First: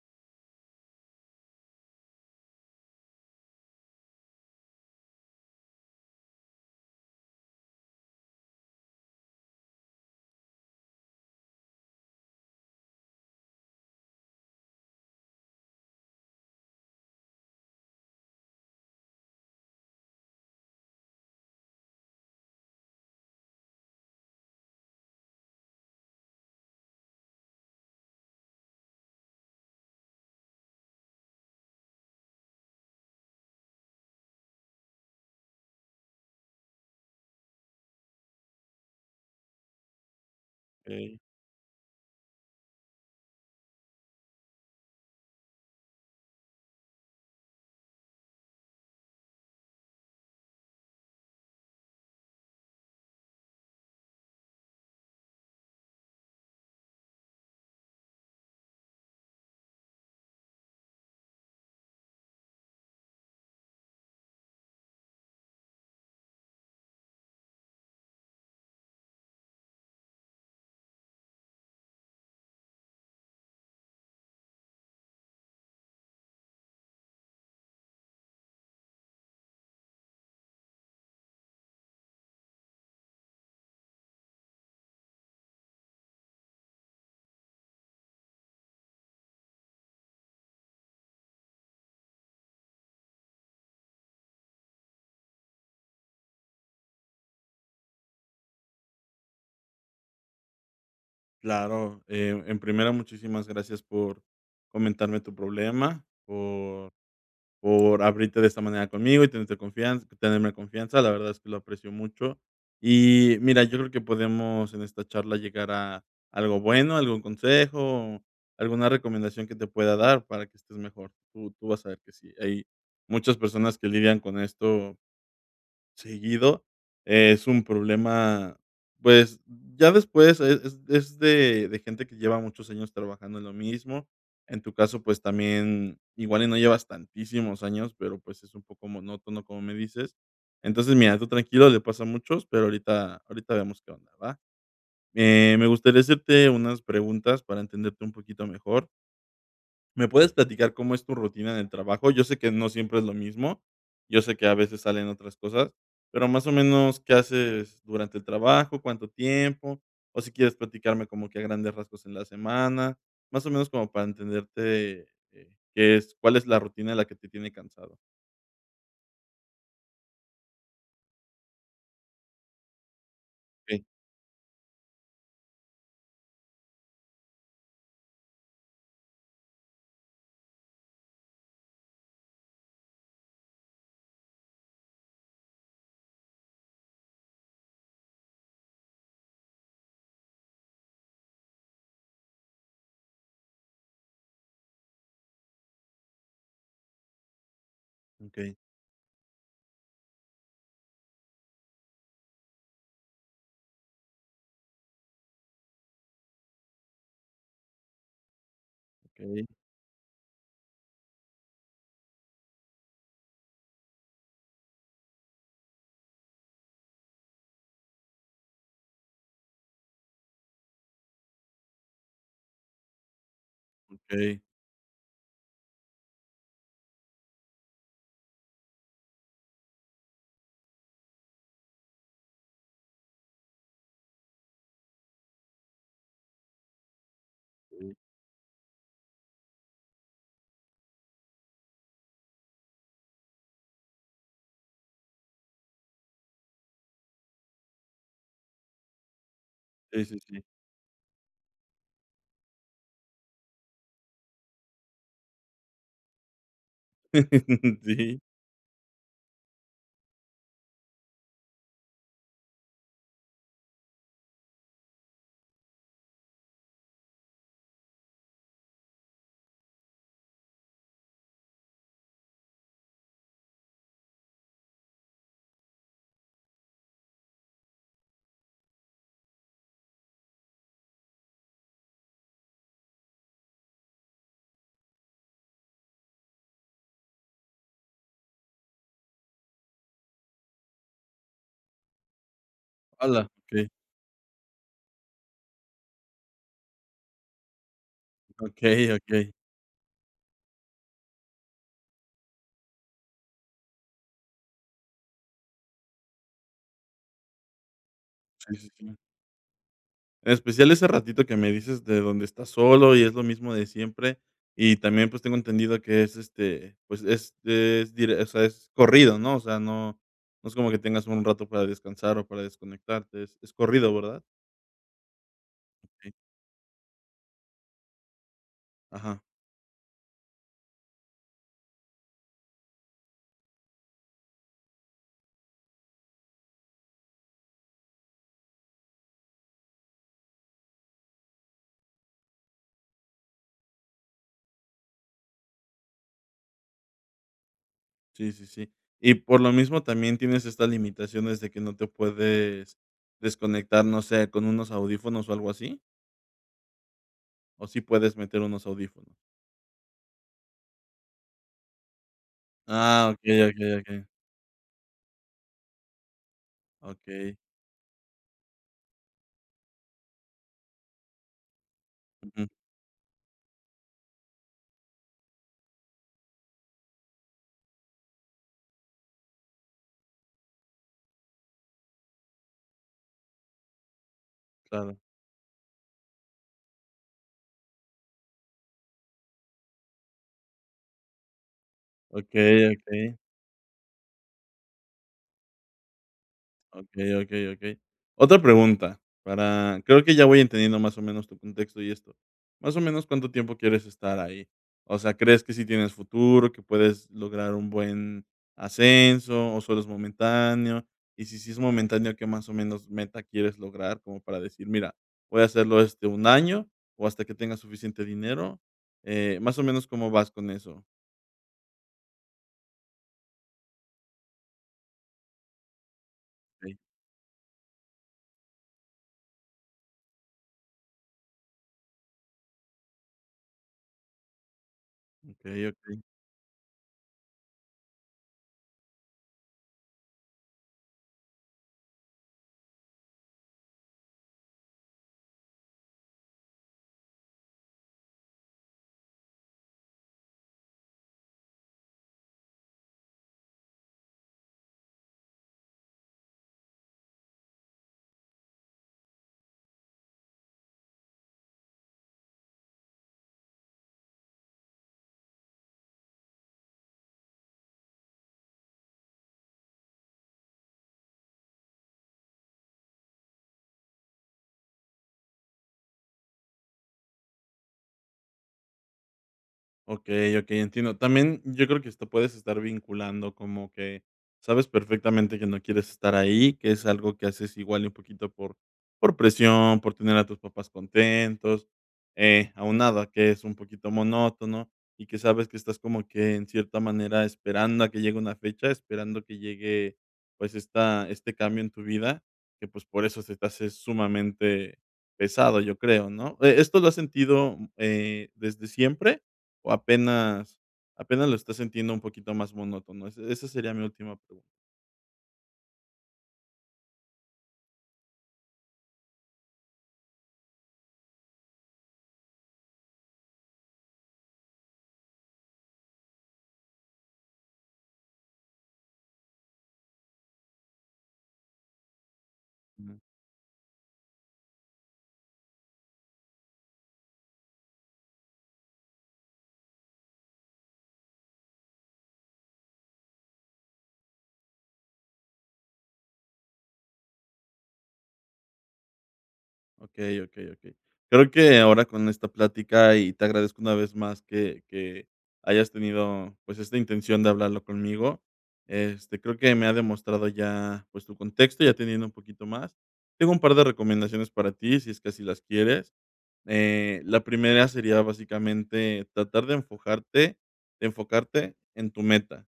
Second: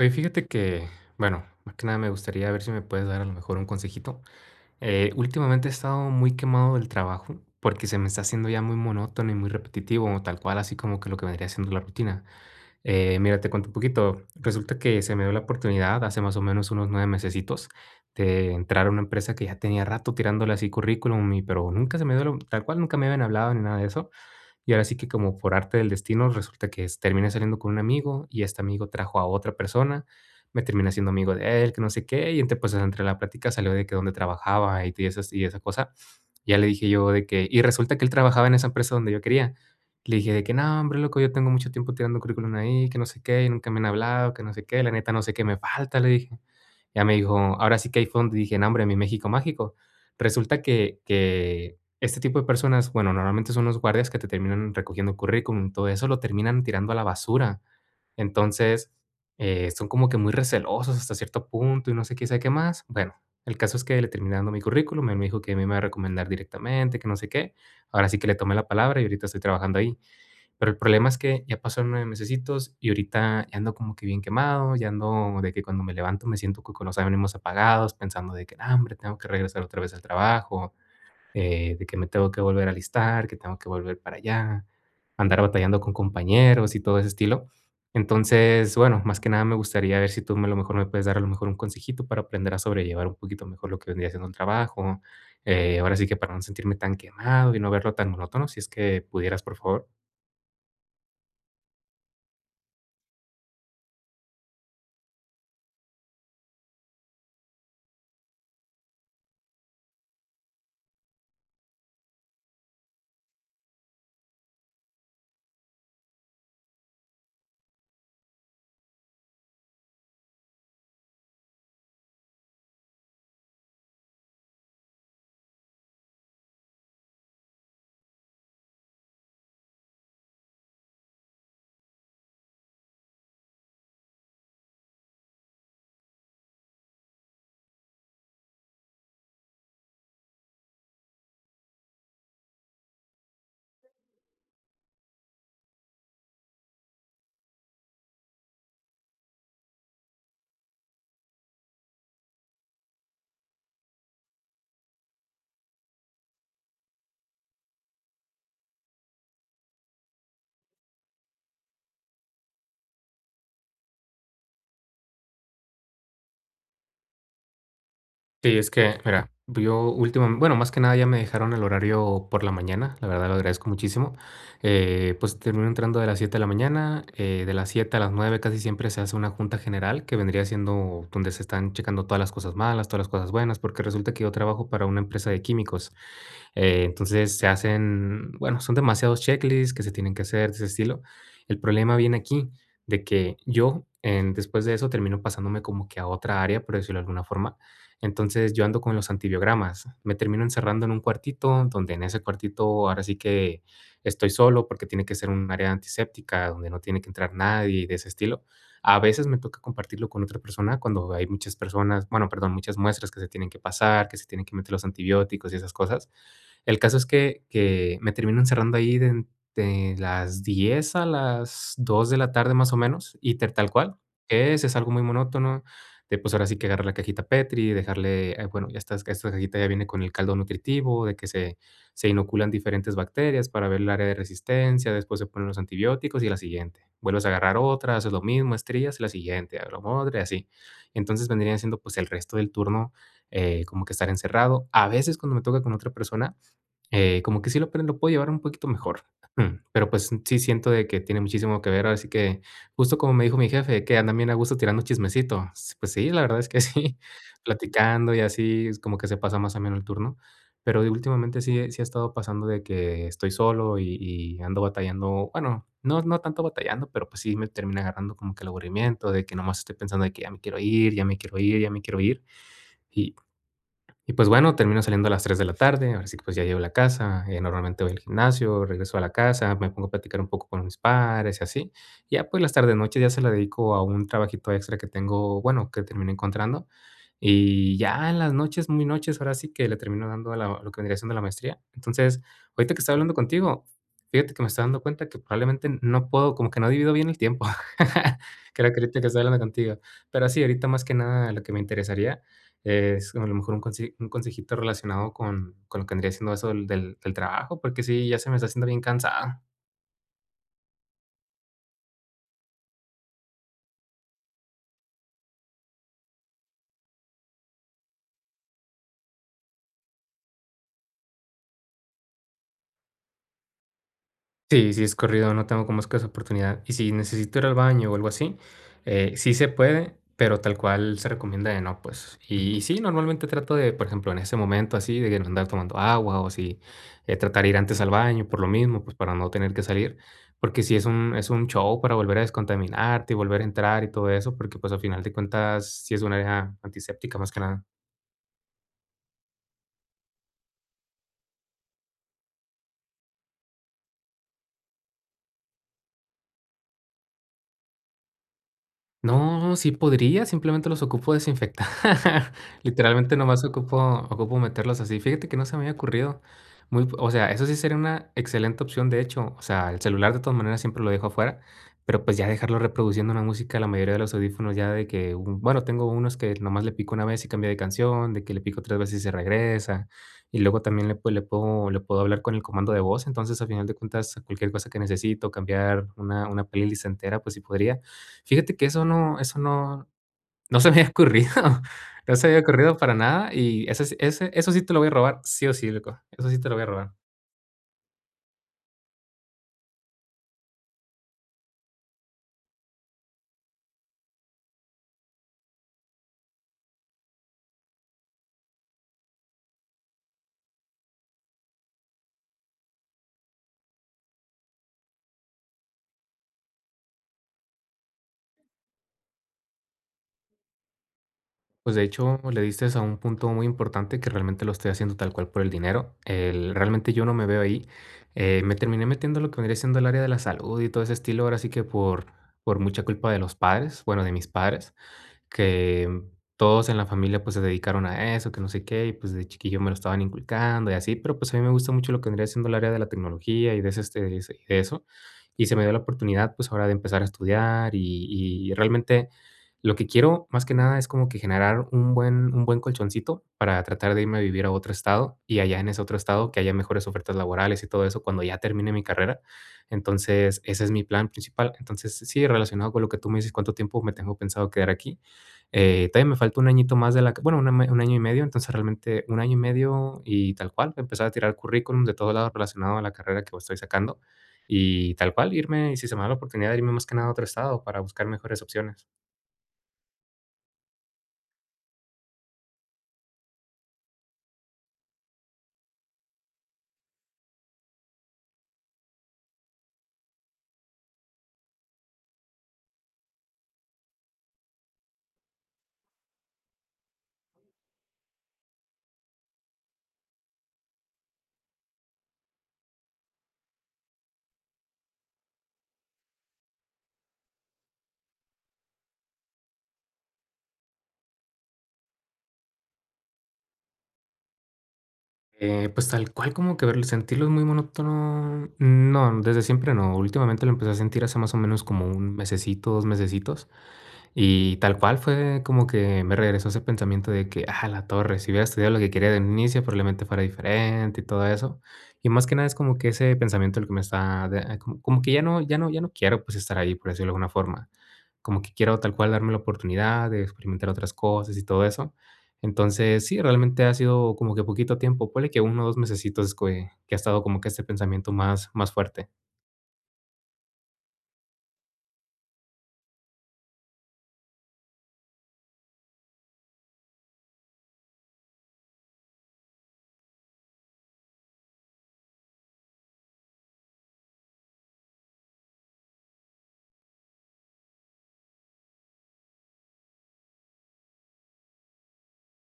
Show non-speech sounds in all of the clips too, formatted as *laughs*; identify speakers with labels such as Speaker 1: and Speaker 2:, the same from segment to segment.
Speaker 1: Oye, fíjate que, bueno, más que nada me gustaría ver si me puedes dar a lo mejor un consejito. Últimamente he estado muy quemado del trabajo porque se me está haciendo ya muy monótono y muy repetitivo, tal cual, así como que lo que vendría siendo la rutina. Mira, te cuento un poquito. Resulta que se me dio la oportunidad hace más o menos unos 9 mesecitos de entrar a una empresa que ya tenía rato tirándole así currículum, y, pero nunca se me dio, tal cual, nunca me habían hablado ni nada de eso. Y ahora sí que como por arte del destino, resulta que s terminé saliendo con un amigo, y este amigo trajo a otra persona, me terminé siendo amigo de él, que no sé qué, y entre pues, entre la plática salió de que dónde trabajaba y, esas y esa cosa. Ya le dije yo de que y resulta que él trabajaba en esa empresa donde yo quería. Le dije de que: "No, hombre,
Speaker 2: Okey,
Speaker 1: loco, yo tengo mucho tiempo tirando currículum ahí, que no sé qué, y nunca me han hablado, que no sé qué, la neta no sé qué me falta", le dije. Ya me dijo ahora sí que ahí fue donde dije: "No, hombre, mi México mágico". Resulta que este tipo de personas, bueno, normalmente son los guardias que te terminan recogiendo currículum, todo eso lo terminan tirando a la basura. Entonces, son como que muy recelosos hasta cierto punto y no sé qué, sabe qué más. Bueno, el caso es que le terminé dando mi currículum, él me dijo que me iba a recomendar directamente, que no sé qué. Ahora sí que le tomé la palabra y ahorita estoy trabajando ahí. Pero el problema es que ya pasaron 9 mesecitos y ahorita ya ando como que bien quemado, ya ando de que cuando me levanto me siento con los ánimos apagados, pensando de que, "Ah, hombre, tengo que regresar otra vez al trabajo, de que me tengo que volver a alistar, que tengo que volver para allá, andar batallando con compañeros y todo ese estilo". Entonces, bueno, más que nada me gustaría ver si a lo mejor me puedes dar a lo mejor un consejito para aprender a sobrellevar un poquito mejor lo que vendría siendo el trabajo, ahora sí que para no sentirme tan quemado y no verlo tan monótono, si es que pudieras, por favor.
Speaker 2: claro, en primera, muchísimas gracias por comentarme tu problema, por abrirte de esta manera conmigo y tenerte confianza tenerme confianza, la verdad es que lo aprecio mucho. Y mira, yo creo que podemos en esta charla llegar a algo bueno, algún consejo, alguna recomendación que te pueda dar para que estés mejor. Tú vas a ver que sí, hay muchas personas que lidian con esto seguido, es un problema, pues, ya después es de gente que lleva muchos años trabajando en lo mismo. En tu caso, pues, también igual y no llevas tantísimos años, pero, pues, es un poco monótono, como me dices. Entonces, mira, tú tranquilo, le pasa a muchos, pero ahorita vemos qué onda, ¿va? Me gustaría hacerte unas preguntas para entenderte un poquito mejor. ¿Me puedes platicar cómo es tu rutina en el trabajo? Yo sé que no siempre es lo mismo, yo sé que a veces salen otras cosas, pero más o menos, ¿qué haces durante el trabajo? ¿Cuánto tiempo? O si quieres platicarme como que a grandes rasgos en la semana, más o menos como para entenderte, qué es cuál es la rutina en la que te tiene cansado.
Speaker 1: Sí, es que, mira, yo últimamente, bueno, más que nada ya me dejaron el horario por la mañana, la verdad lo agradezco
Speaker 2: Okey,
Speaker 1: muchísimo. Pues termino entrando de las 7 de la mañana, de las 7 a las 9 casi siempre se hace una junta general que vendría siendo donde se están checando todas las cosas malas, todas las cosas buenas, porque resulta que yo trabajo para una empresa de químicos. Entonces se hacen, bueno, son demasiados checklists que se tienen que hacer de ese estilo. El problema viene aquí, de que yo después de eso termino pasándome como que a otra área, por decirlo de alguna forma. Entonces,
Speaker 2: okey,
Speaker 1: yo ando con los antibiogramas. Me termino encerrando en un cuartito, donde en ese cuartito ahora sí que estoy solo, porque tiene que ser un área antiséptica, donde no tiene que entrar nadie y de ese estilo. A veces me
Speaker 2: okey,
Speaker 1: toca compartirlo con otra persona cuando hay muchas personas, bueno, perdón, muchas muestras que se tienen que pasar, que se tienen que meter los antibióticos y esas cosas. El caso es que me termino encerrando ahí de las 10 a las 2 de la tarde, más o menos, y ter tal cual,
Speaker 2: okey.
Speaker 1: es algo muy monótono de pues ahora sí que agarrar la cajita Petri, dejarle, bueno, esta cajita ya viene con el caldo nutritivo, se inoculan diferentes bacterias para ver el área de resistencia, después se ponen los antibióticos y la siguiente. Vuelves a agarrar otra, haces lo mismo, estrías y la siguiente, a lo madre, así. Entonces vendría siendo pues el resto del turno, como que estar encerrado. A veces cuando me toca con otra persona, como que sí lo, pero lo puedo llevar un poquito mejor. Ujú, pero,
Speaker 2: Sí,
Speaker 1: pues,
Speaker 2: sí,
Speaker 1: sí
Speaker 2: sí.
Speaker 1: siento de que tiene muchísimo que ver, así que, justo como me dijo mi jefe, que andan bien a gusto tirando chismecito. S Pues sí, la verdad es que sí, *laughs*
Speaker 2: *laughs*
Speaker 1: platicando
Speaker 2: Sí.
Speaker 1: y así, es como que se pasa más ameno el turno. Pero últimamente sí ha estado pasando de que estoy solo y ando batallando, bueno, no tanto batallando, pero, pues, sí me termina agarrando como que el aburrimiento de que nomás estoy pensando de que ya me quiero ir, ya me quiero ir, ya me quiero ir, y pues bueno, termino saliendo a las 3 de la tarde, ahora sí que pues ya llego a la casa, normalmente voy al gimnasio, regreso a la casa, me pongo a platicar un poco con mis padres y así. Ya pues las tardes noches ya se la dedico a un trabajito extra que tengo, bueno, que termino encontrando. Y ya en las noches, muy noches, ahora sí que le termino dando a lo que vendría siendo la maestría. Entonces, ahorita que estaba hablando
Speaker 2: Hola.
Speaker 1: contigo,
Speaker 2: Okey,
Speaker 1: fíjate que me estoy dando cuenta que probablemente no puedo, como que no divido bien el tiempo. *laughs* Creo que
Speaker 2: okey,
Speaker 1: ahorita que estoy
Speaker 2: okey.
Speaker 1: hablando contigo. Pero sí, ahorita más que nada lo que me interesaría Es a lo mejor un consejito relacionado con lo que vendría siendo eso del trabajo, porque sí, ya se me está
Speaker 2: Sí,
Speaker 1: haciendo
Speaker 2: sí,
Speaker 1: bien
Speaker 2: sí.
Speaker 1: cansado.
Speaker 2: En especial ese ratito que me dices de donde estás solo y es lo mismo de siempre. Y también, pues, tengo entendido que es, este, pues, es dire o sea, es corrido, ¿no? O sea, no es como que tengas un rato para descansar o para desconectarte, es corrido, ¿verdad?
Speaker 1: Sí, sí es corrido, no tengo como es que esa
Speaker 2: Sí.
Speaker 1: oportunidad. Y si necesito ir al baño o algo así,
Speaker 2: Ajá.
Speaker 1: sí se puede, pero tal cual se recomienda de no, pues. Y sí, normalmente trato de, por ejemplo, en ese momento así, de no andar tomando agua o si tratar de ir antes al baño por lo mismo, pues para no tener que salir, porque sí es un show para volver a descontaminarte y volver a entrar y todo eso, porque pues al final de cuentas sí es un área antiséptica más que nada.
Speaker 2: Sí, sí, sí. Y por lo mismo también tienes estas limitaciones de que no te puedes desconectar, no sé, con unos audífonos o algo así, ¿o sí puedes meter unos audífonos?
Speaker 1: No, sí podría, simplemente los ocupo desinfectar. *laughs*
Speaker 2: Ah,
Speaker 1: Literalmente
Speaker 2: okey,
Speaker 1: nomás
Speaker 2: okey, okey.
Speaker 1: ocupo meterlos así. Fíjate que no se me había ocurrido. Muy, p O sea,
Speaker 2: Okey.
Speaker 1: eso sí sería una excelente opción, de hecho. O sea, el celular de todas maneras siempre lo dejo afuera, pero, pues, ya
Speaker 2: Ujú.
Speaker 1: dejarlo reproduciendo una música, la mayoría de los audífonos ya de que un bueno, tengo unos que nomás le pico una vez y cambia de canción, de que le pico 3 veces y se regresa, y luego también le puedo hablar con el comando de voz, entonces, a final de cuentas, cualquier cosa que
Speaker 2: Claro.
Speaker 1: necesito, cambiar una playlist entera, pues sí podría. Fíjate que eso no se me había ocurrido, *laughs* no se me había
Speaker 2: Okey,
Speaker 1: ocurrido para
Speaker 2: okey.
Speaker 1: nada y ese sí ese eso sí te lo voy a robar sí o sí, loco, eso sí te lo voy a robar.
Speaker 2: Ok, ok, ok. Otra pregunta, para creo que ya voy entendiendo más o menos tu contexto y esto. Más o menos, ¿cuánto tiempo quieres estar ahí? O sea, ¿crees que si tienes futuro, que puedes lograr un buen ascenso o solo es momentáneo? Y si sí es momentáneo, ¿qué más o menos meta quieres lograr? Como para decir: "Mira, voy a hacerlo, este, un año o hasta que tenga suficiente dinero". Más o menos, ¿cómo vas con eso?
Speaker 1: Pues, de hecho, le diste a un punto muy importante que realmente lo estoy haciendo tal cual por el dinero. El
Speaker 2: Okey,
Speaker 1: realmente yo no me veo ahí. Me terminé metiendo lo que vendría siendo el área de la salud y todo ese estilo, ahora sí que por mucha culpa de los padres, bueno, de mis padres.
Speaker 2: okey,
Speaker 1: que
Speaker 2: okey.
Speaker 1: mm, Todos en la familia, pues, se dedicaron a eso, que no sé qué, y pues de chiquillo me lo estaban inculcando y así, pero pues a mí me gusta mucho lo que vendría siendo el área de la tecnología y de ese, este, y de eso. Y se me dio la oportunidad, pues, ahora de empezar a estudiar y realmente lo que quiero más que nada es como que generar un buen colchoncito para tratar de irme a vivir a otro estado y allá en ese otro estado que haya mejores ofertas laborales y todo eso cuando ya termine mi carrera. Entonces, ese es mi plan principal. Entonces, sí, relacionado con lo que tú me dices, cuánto tiempo me tengo pensado quedar aquí, todavía me faltó un añito más de bueno, un año y medio, entonces realmente un año y medio y tal cual, empezar a tirar currículum de todos lados relacionado a la carrera que estoy sacando y tal cual irme, y si se me da la oportunidad, irme más que nada a otro estado para buscar mejores opciones.
Speaker 2: Okey, okey, entiendo. También yo creo que esto puedes estar vinculando como que sabes perfectamente que no quieres estar ahí, que es algo que haces igual y un poquito por presión, por tener a tus papás contentos, aunado a que es un poquito monótono y que sabes que estás como que en cierta manera esperando a que llegue una fecha, esperando que llegue, pues, esta este cambio en tu vida, que, pues, por eso se te hace sumamente pesado, yo creo, ¿no? ¿E esto lo has sentido, desde siempre o apenas lo estás sintiendo un poquito más monótono? Ese Esa sería mi última pregunta.
Speaker 1: Pues, tal cual como que verlo sentirlos muy monótono, no, desde siempre no. Últimamente lo empecé a sentir hace más o menos como un mesecito, 2 mesecitos, y tal cual fue como que me regresó ese pensamiento de que: "Ah, la torre, si hubiera estudiado lo que quería de inicio, probablemente fuera diferente", y todo eso. Y más que nada es como que
Speaker 2: Ujú.
Speaker 1: ese pensamiento el que me está de como como que ya no ya no quiero, pues, estar ahí, por decirlo de alguna forma, como que quiero tal cual darme la oportunidad de experimentar otras cosas y todo eso. Entonces, sí, realmente ha sido como que poquito tiempo, ponle que uno o 2 mesecitos que ha estado como que este pensamiento más fuerte.
Speaker 2: Okey, okey, okey. Creo que ahora con esta plática, y te agradezco una vez más que hayas tenido, pues, esta intención de hablarlo conmigo, este, creo que me ha demostrado ya, pues, tu contexto, ya teniendo un poquito más. Tengo un par de recomendaciones para ti, si es que así las quieres. La primera sería básicamente tratar de enfocarte en tu meta.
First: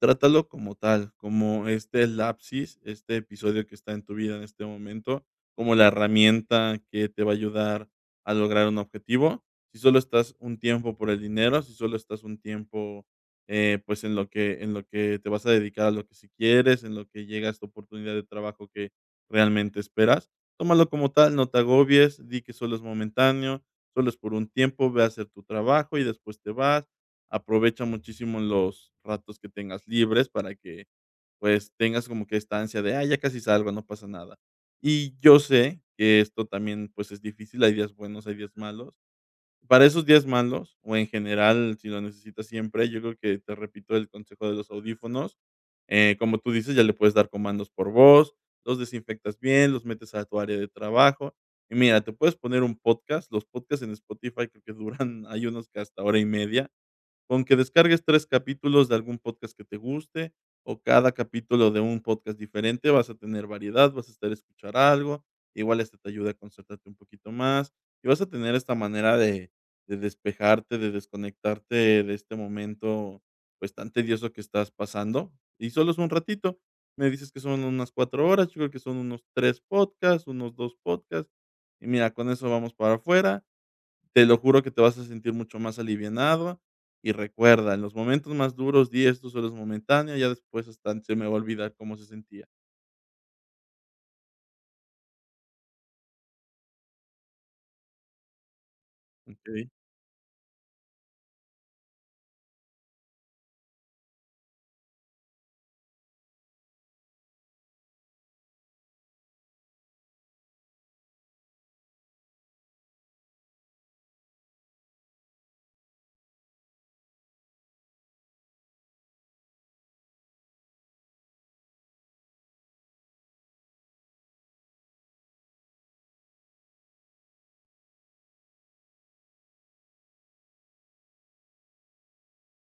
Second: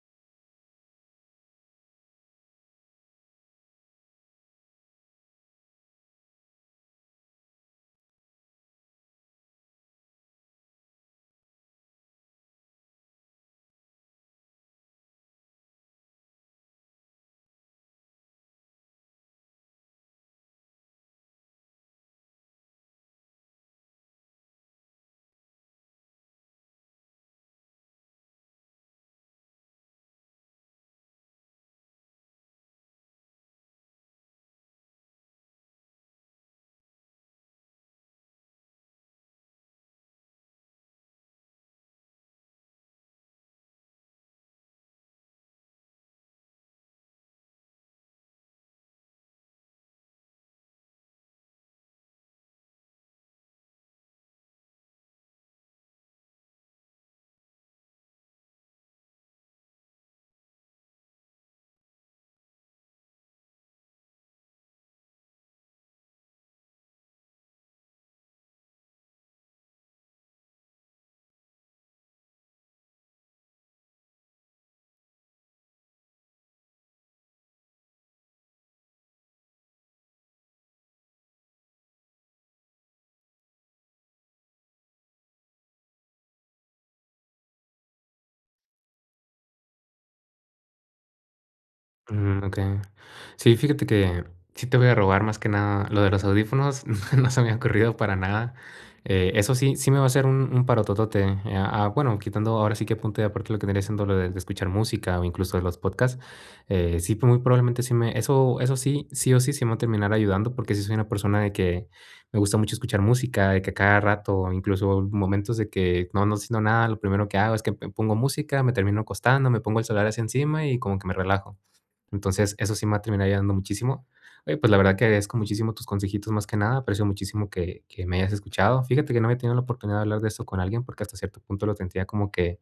Speaker 2: Trátalo como tal, como este lapsis, este episodio que está en tu vida en este momento, como la herramienta que te va a ayudar a lograr un objetivo. Si solo estás un tiempo por el dinero, si solo estás un tiempo, pues en lo que te vas a dedicar a lo que si quieres, en lo que llega esta oportunidad de trabajo que realmente esperas, tómalo como tal, no te agobies, di que solo es momentáneo, solo es por un tiempo, ve a hacer tu trabajo y después te vas. Aprovecha muchísimo los ratos que tengas libres para que, pues, tengas como que esta ansia de: "Ah, ya casi salgo, no pasa nada". Y yo sé que esto también, pues, es difícil, hay días buenos, hay días malos. Para esos días malos, o en general, si lo necesitas siempre, yo creo que te repito el consejo de los audífonos. Como tú dices, ya le puedes dar comandos por voz, los desinfectas bien, los metes a tu área de trabajo. Y mira, te puedes poner un podcast, los podcasts en Spotify creo que duran *laughs* hay unos que hasta hora y media. Con que descargues 3 capítulos de algún podcast que te guste, o cada capítulo de un podcast diferente, vas a tener variedad, vas a estar a escuchar algo, igual esto te ayuda a concentrarte un poquito más, y vas a tener esta manera de despejarte, de desconectarte de este momento, pues, tan tedioso que estás pasando, y solo es un ratito. Me dices que son unas 4 horas, yo creo que son unos 3 podcasts, unos 2 podcasts, y mira, con eso vamos para afuera. Te lo juro que te vas a sentir mucho más alivianado y recuerda, en los momentos más duros di esto solo es momentáneo, ya después hasta se me va a olvidar cómo se
Speaker 1: Mm,
Speaker 2: sentía,
Speaker 1: okey. Sí, fíjate que sí te voy a robar más que nada lo de los audífonos, *laughs* no se me ha ocurrido para nada. Eso
Speaker 2: okey.
Speaker 1: sí, me va a hacer un parototote, bueno, quitando ahora sí que apunte y aparte lo que vendría siendo lo de escuchar música o incluso de los podcasts, sí, pues muy probablemente sí me eso eso sí, sí o sí, sí me va a terminar ayudando, porque sí soy una persona de que me gusta mucho escuchar música, de que a cada rato, incluso momentos de que no haciendo nada, lo primero que hago es que me pongo música, me termino acostando, me pongo el celular hacia encima y como que me relajo. Entonces, eso sí me ha terminado ayudando muchísimo. Oye, pues la verdad que agradezco muchísimo tus consejitos más que nada, aprecio muchísimo que me hayas escuchado. Fíjate que no había tenido la oportunidad de hablar de esto con alguien porque hasta cierto punto lo sentía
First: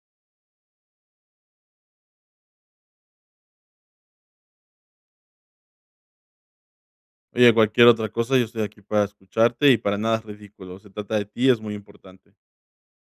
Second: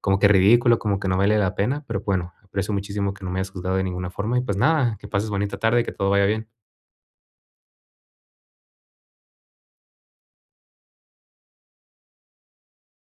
Speaker 1: como que ridículo, como que no vale la pena, pero bueno, aprecio muchísimo que no me hayas juzgado de ninguna forma y pues nada, que pases bonita tarde y que todo vaya bien.
Speaker 2: Oye, cualquier otra cosa, yo estoy aquí para escucharte y para nada es ridículo, se trata de ti, es muy importante.